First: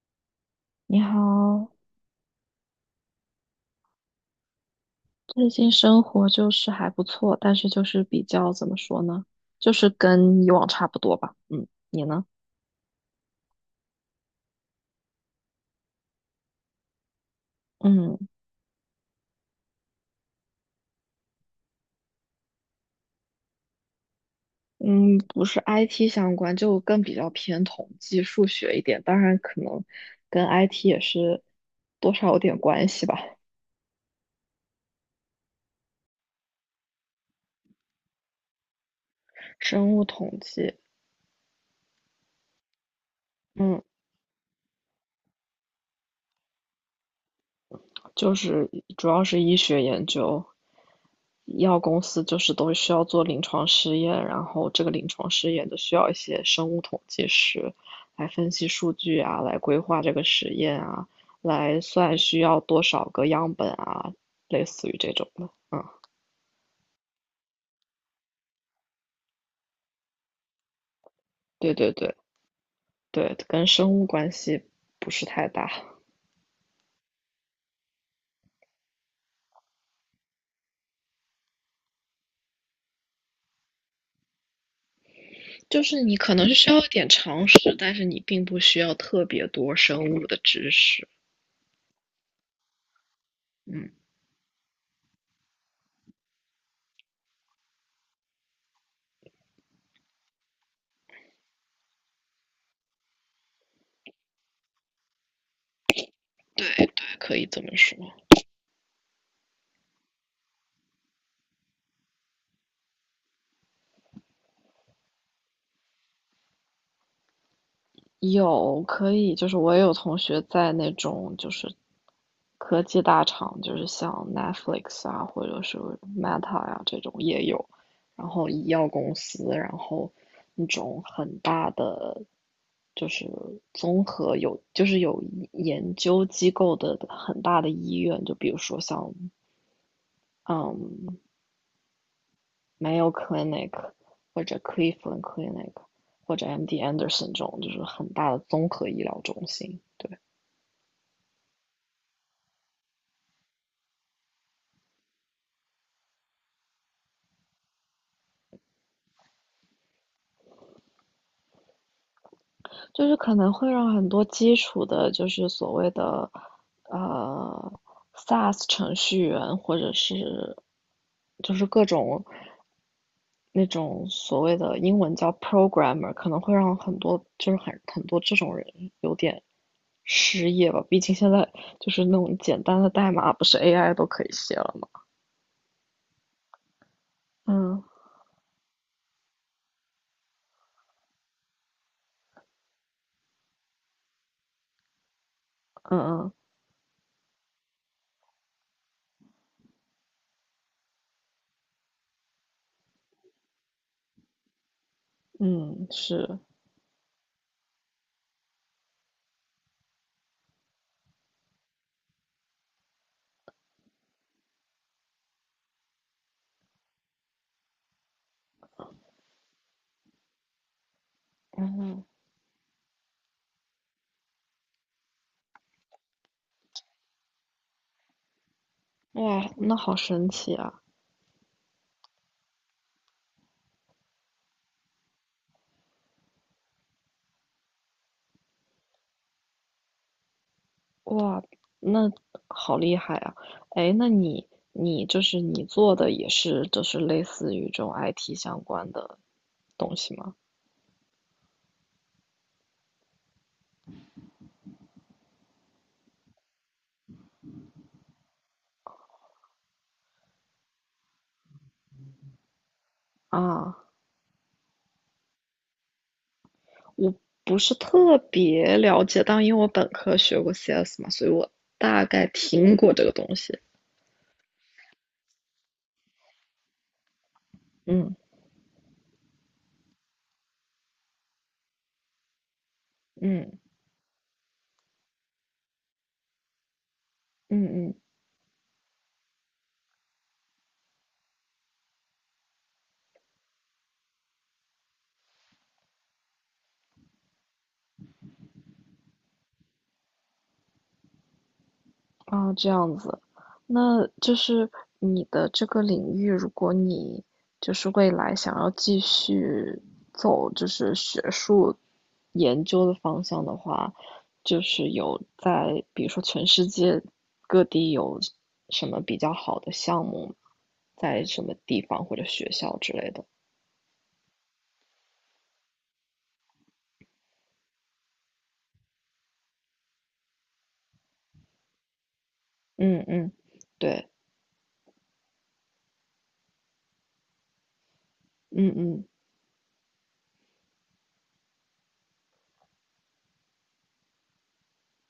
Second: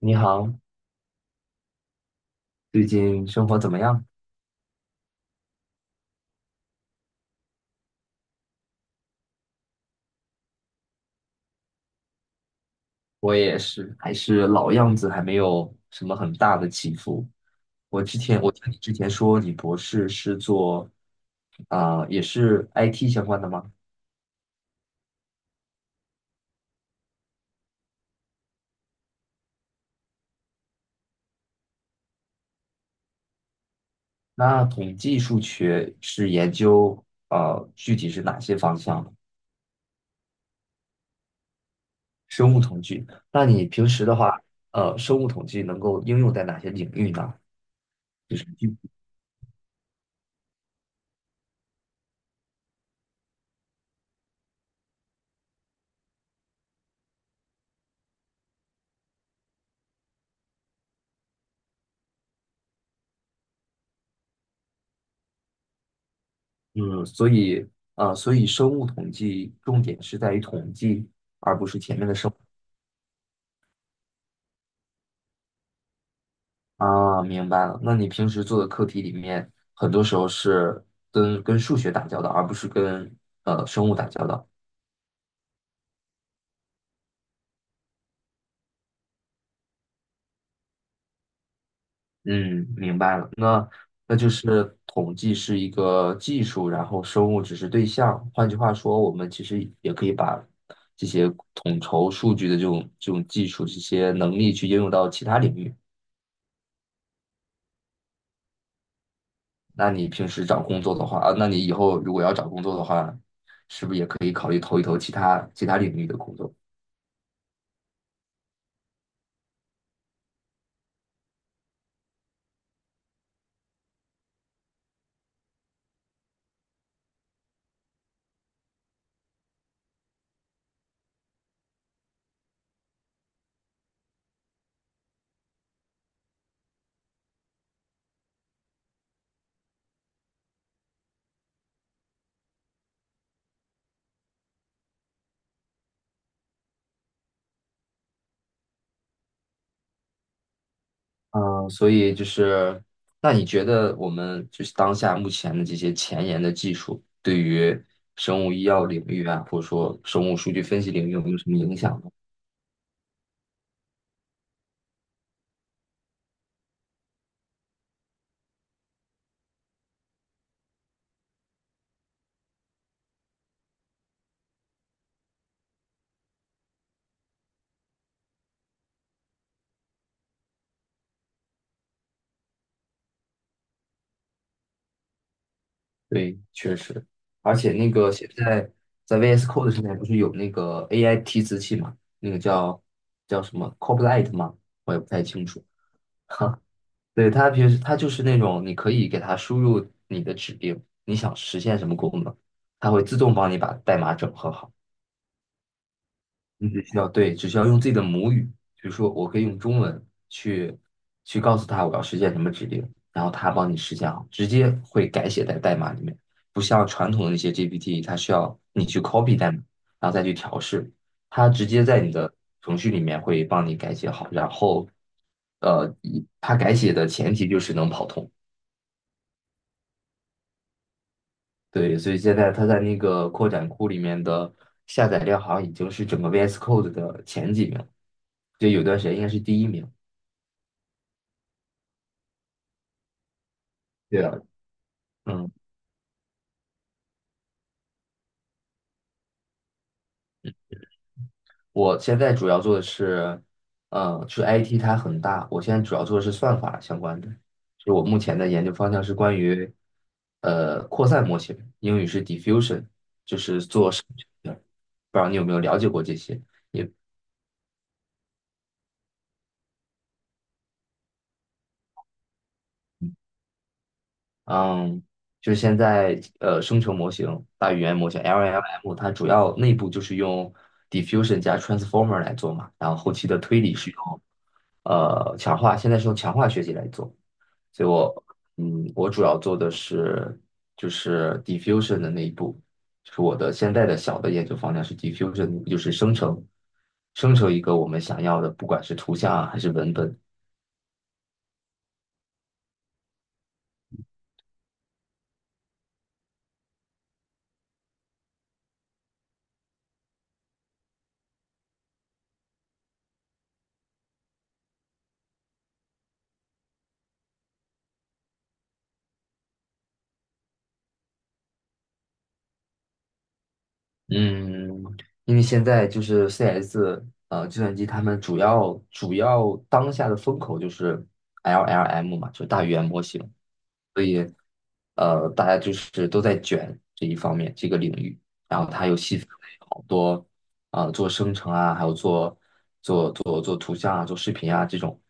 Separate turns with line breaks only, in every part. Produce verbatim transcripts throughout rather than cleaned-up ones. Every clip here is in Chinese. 你好，
你好，
最近生活怎么样？
最近生活就是还不错，但是就是比较怎么说呢，就是跟以往差不多吧。嗯，你呢？
我也是，还是老样子，还没有什么很大的起伏。我
嗯
之前，我听你之前说你博士是做啊、也是 I T 相关的吗？
嗯，不是 I T 相关，就更比较偏统计、数学一点，当然可能跟 I T 也是多少有点关系吧，
那统计数学是研究呃，具体是哪些方向的
生物统计。
生物统计。那你
嗯。
平时的话，呃，生物统计能够应用在哪些领域呢？
就
就是，
是主要是医学研究，医药公司就是都需要做临床试验，然后这个临床试验就需要一些生物统计师来分析数据啊，来规划这个实验啊，来算需要多少个样本啊，类似于这种的。嗯，
嗯，所以，呃，所以生物统计重点是在于统计。
对对对对，跟生物关系不是太大，
啊，明白了。那你平时做的课题里面，很多时候是跟跟数学打交道，而不是跟呃生物打交道。
就是你可能是需要一点常识，但是你并不需要特别多生物的知识。
嗯，明白了。那
嗯，
那就是统计是一个技术，然后生物只是对象。换句话说，我们其实也可以把这些统筹数据的这种这种技术、这些能力去应用到其他领域。
对对，可以这么说。
那你平时找工作的话，啊，那你以后如果要找工作的话，是不是也可以考虑投一投其他其他领域的工作？
有可以，就是我也有同学在那种就是科技大厂，就是像 Netflix 啊，或者是 Meta 呀、这种也有，然后医药公司，然后那种很大的就是综合有就是有研究机构的很大的医院，就比如说像嗯 Mayo Clinic 或者 Cleveland Clinic 或者 M D Anderson 这种，就是很大的综合医疗中心，对。
嗯，所以就是，那你觉得我们就是当下目前的这些前沿的技术，对于生物医药领域啊，或者说生物数据分析领域有没有什么影响呢？
就是可能会让很多基础的，就是所谓的呃 SaaS 程序员，或者是就是各种那种所谓的英文叫 programmer，可能会让很多就是很很多这种人有点失业吧。毕竟现在就是那种简单的代码，不是 A I 都可以写了吗？
对，确实，而且
嗯
那个现在在 V S Code 上面不是有那个 A I 提词器嘛，那个叫叫什么 Copilot 吗？我也不太清楚。
嗯
哈，对，它平时它就是那种你可以给它输入你的指令，你想实现什么功能，它会自动帮你把代码整合好。
嗯嗯，是，
你只需要对，只需要用自己的母语，比如说我可以用中文去去告诉他我要实现什么指令，然后他帮你实现好，直接会改写在代码里面，不像传统的那些 G P T，它需要你去 copy 代码，然后再去调试，它直接在
嗯，
你的程序里面会帮你改写好，然后呃，一它改写的前提就是能跑通。
哇，那好神奇啊！
对，所以现在它在那个扩展库里面的下载量好像已经是整个 V S Code 的前几名，就有段时间应该是第一名。
哇，那好厉害啊！哎，那
对啊，
你你就是
嗯，
你做的也是就是类似于这种 I T 相关的东西吗？
我现在主要做的是，呃，就 I T 它很大，我现在主要做的是算法相关的，就是我目前的研究方向是关于，呃，扩散模型，英语是 diffusion，就是
啊，
做生成的不知道你有没有了解过这些？
我不是特别了解，但因为我本科学过 C S 嘛，所以我大概听过这个东西。
嗯，就是现在呃，生成模型、大语言模
嗯
型（ （L L M），它主要内部就是用 diffusion 加 transformer 来做嘛，然后后期的
嗯
推理是用呃强化，现在是用强化学习来做。
嗯
所以
嗯
我嗯，我主要做的是就是 diffusion 的那一步，就是我的现在的小的研究方向是 diffusion，就是生成生成一个我们想要的，不管是图像啊还是文本。
哦，这样子，那就是你的这个领域，如果你就是未来想要继续走就是学术研究的方向的话，就是有在比如说全世界各地有什么比较好的项目，在什么地方或者学校之类的。
嗯，因为现在就是 C S 呃，计算机他们主要主要当下的风口就是 L L M 嘛，就大语言模
嗯嗯，
型，
对，
呃，大家就是都在卷这一方面这个领域，然后
嗯
它又
嗯
细分为好多啊、呃做生成啊，还有做做做做图像啊，做视频啊这种，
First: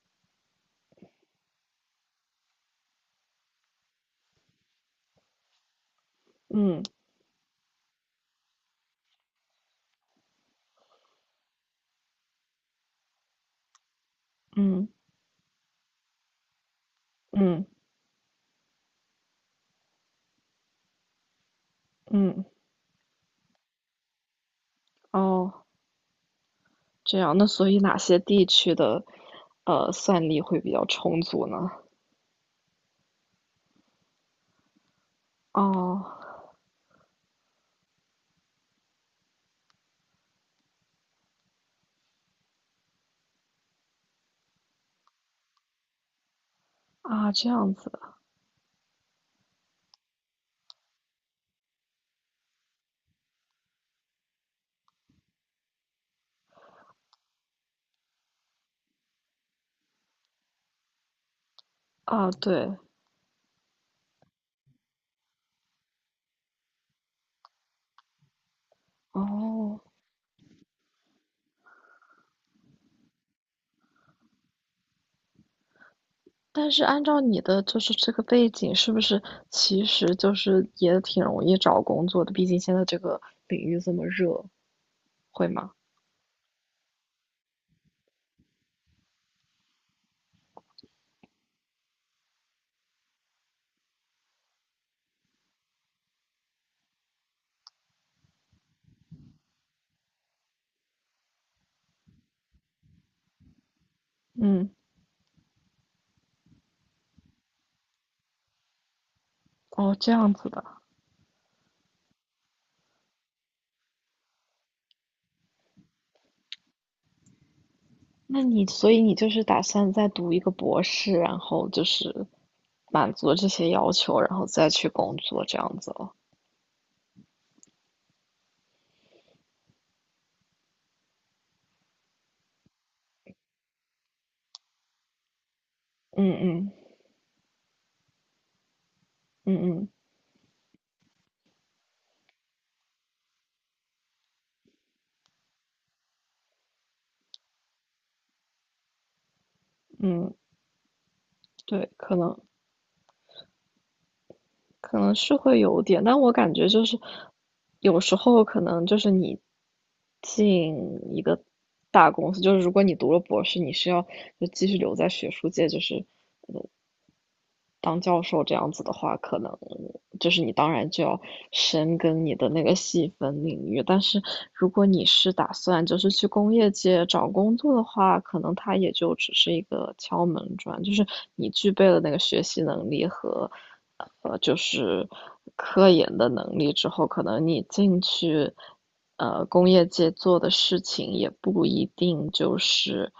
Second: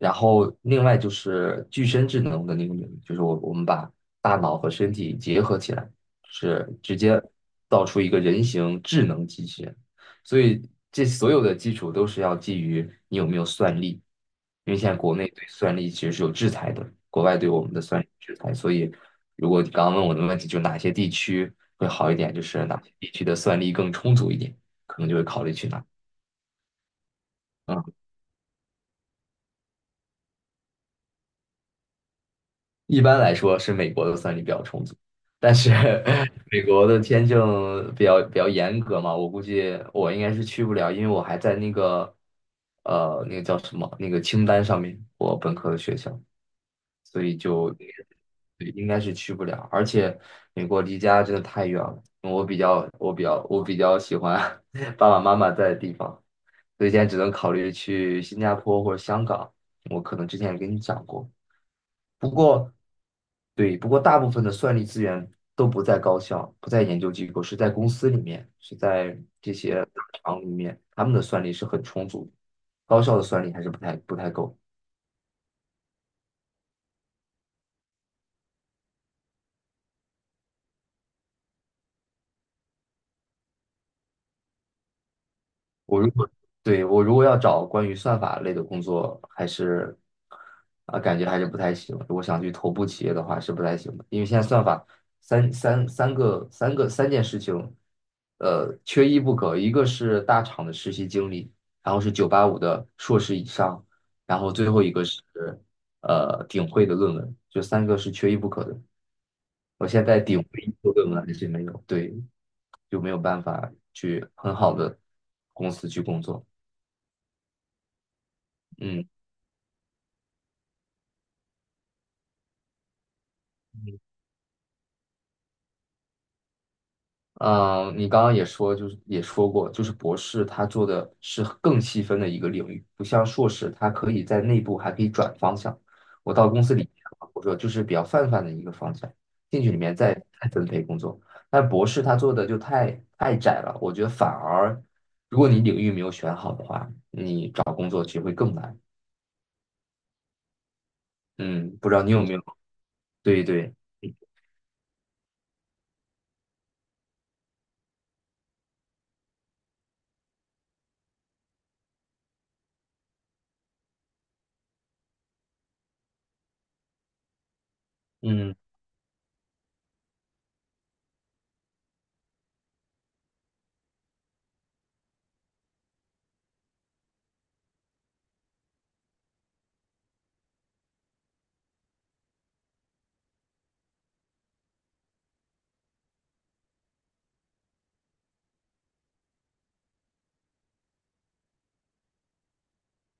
然后另外就是具身智能的那个领域，就是我我们把大脑和身体结合起来，是
嗯
直接造出一个人形智能机器人。所以这所有的基础都是要基于你有没有算力，因为
嗯
现在国内对算力其实是有制裁的，国外对我
嗯
们的算力制裁。所以，如果你刚刚问我的问题，就是哪些地区会好一点，就
嗯，
是哪些地区的算力更充足一点，可能就会考虑
哦。
去哪。
这样，那所以
嗯，
哪些地区的呃算力会比较充足呢？
一般来说是美国的算力比较充足，但是
哦，
美国的签证比较比较严格嘛，我估计我应该是去不了，因为我还在那个呃那个叫什么那个清单上面，我本科的学校。所
啊，
以
这
就
样
对
子
应该是去不了。而且美国离家真的太远了，我比较我比较我比较喜欢 爸爸妈妈在的地方，所以现在只能考虑去新加坡或者香港。我可能之前也跟你讲过，不
啊，
过
对，
对，不过大部分的算力资源都不在高校，不在研究机构，是在公司里面，是在这些
哦，
大厂里面，他们的算力是很充足的，高校的算力还是不太不太够。
但是按照你的就是这个背景，是不是其实就是也挺容易找工作的？毕竟现在这个领域这么热，会吗？
我如果对我如果要找关于算法类的工作，还是啊、感觉还是不太行。如果想去头部企业的话，是不太行的，因为现在算法三三三个三个三件事情，呃，缺一不可。一个是大厂的实习经历，然后是九八五的硕士以上，然后最
嗯，
后一个是呃顶会的论文，就三个是缺一不可的。我
哦，
现
这
在
样
顶
子
会
的，
一个论文还是没有，对，就没有办法去很好的公司去工作。
那你所
嗯
以
嗯，
你就是打算再读一个博士，然后就是满足这些要求，然后再去工作这样子哦。
呃你刚刚也说，就是也说过，就是博士他做的是更细分的一个领域，不像硕士，他可以在内部还可以转方向。
嗯
我到公
嗯
司里面，我说就是比较泛泛的一个方向，
嗯
进去里
嗯
面再再分配工作。但博士他做的就太太窄了，我觉得反而如果你领域没有选好的话，你找工作其实会更难。
嗯。
嗯，
对，
不知道你
可
有没
能
有？对对，
可能是会有点，但我感觉就是有时候可能就是你进一个大公司，就是如果你读了博士，你是要就继续留在学术界，就是当教授这
嗯，
样子的话，可能就是你当然就要深耕你的那个细分领域，但是如果你是打算就是去工业界找工作的话，可能它也就只是一个敲门砖，就是你具备了那个学习能力和呃就是科研的能力之后，可能你进去呃工业界做的事情也不一定就是。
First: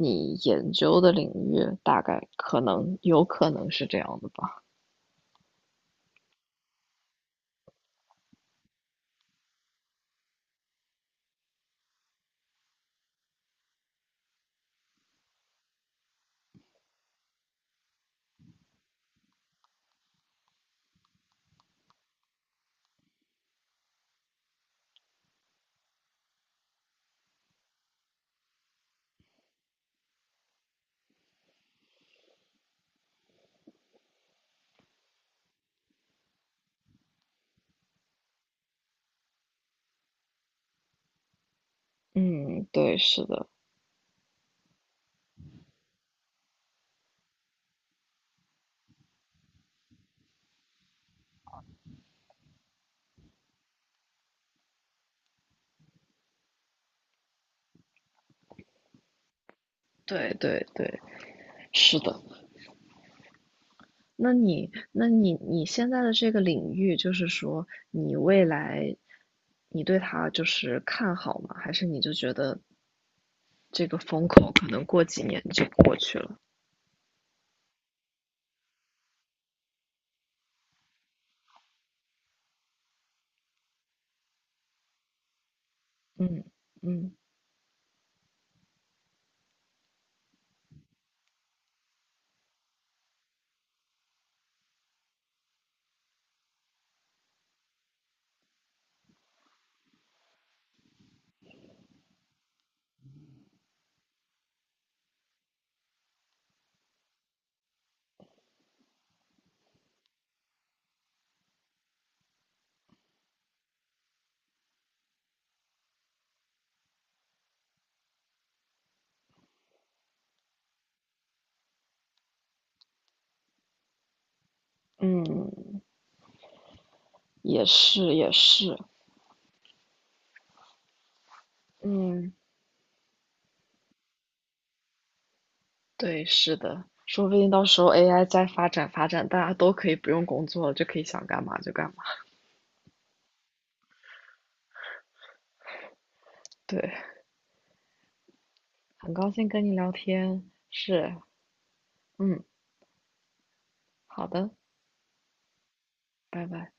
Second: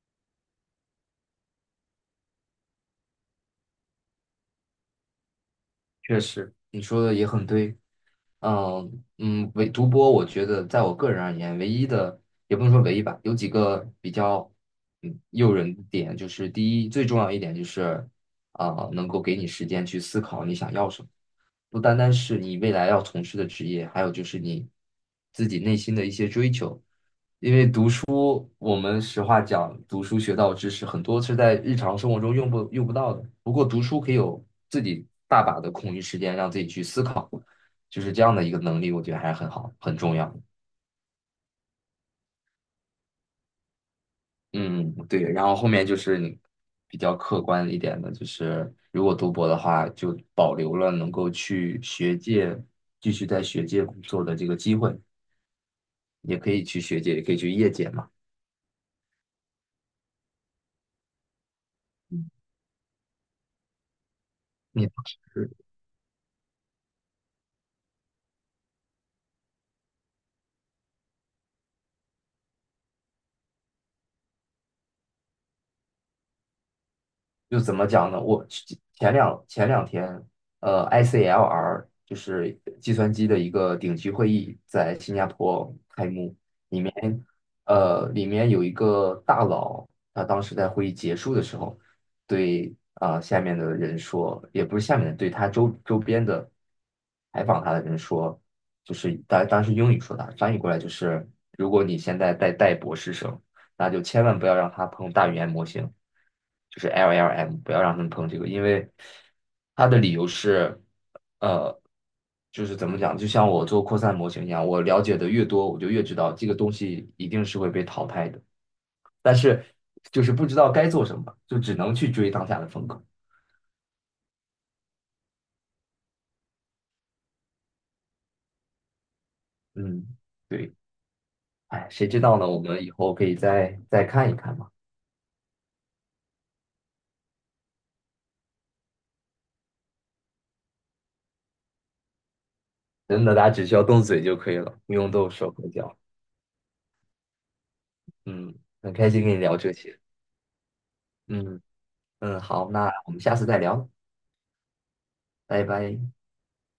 你研究的领域，大概可能有可能是这样的吧。
确实，你说的也很对。嗯嗯，唯独播，我觉得在我个人而言，唯一的也不能说唯一吧，有几个比较嗯诱人的点，就是第一，最重要一点就是，啊、能够给你时间去思考你想要什么，不单单是你未来要从事的职业，还有就是你自己内心的一些追求。我们实话讲，读书学到的知识很多是在日常生活中用不用不到的。不过读书可以有自己大把的空余时间，让自己去思考，就是这样的一个能力，我觉得还是很好，很重要。
嗯，对，是的，
嗯，对。然后后面就是你比较客观一点的，就是如果读博的话，就保留了能够去学界继续在学界工作的这个机会，也可以去学界，也可以去业界嘛。
对对对，是的。
嗯
那你，
你当
那
时
你，你现在的这个领域，就是说你未来，你对它就是看好吗？还是你就觉得这个风口可能过几年就过去了？
就怎么讲呢？我前两前两天，呃，I C L R 就是计算机的一个顶级会议在新加坡开幕，
嗯嗯
面，呃，里面有一个大佬，他当时在会议结束的时候，对啊、呃下面的人说，也不是下面的，对他周周边的采访他的人说，就是当当时英语说的，翻译过来就是，如果你现在在带博士生，那就千万不要让他碰大语言模型，就是 L L M，不要让他们碰这个，因为他的理由是。呃，就是怎么讲，就像我做扩散模型一样，我了解的越多，我就越知道这个东西一定是会被淘汰的。但是就是不知道该做什么，就只能去追当下的风口。
嗯，也是也是，
嗯，对，哎，谁知
嗯。
道呢？我们以后可以再再看一看嘛。
对，是的，说不定到时候 A I 再发展发展，大家都可以不用工作了，就可以想干嘛就干嘛。
真的，大家只需要动嘴就可以了，不用动手和脚。
对，
嗯，很开
很
心
高
跟你
兴
聊
跟你
这
聊
些。
天，是，
嗯嗯，
嗯，
好，那我们下次再聊，
好的，
拜拜。
拜拜。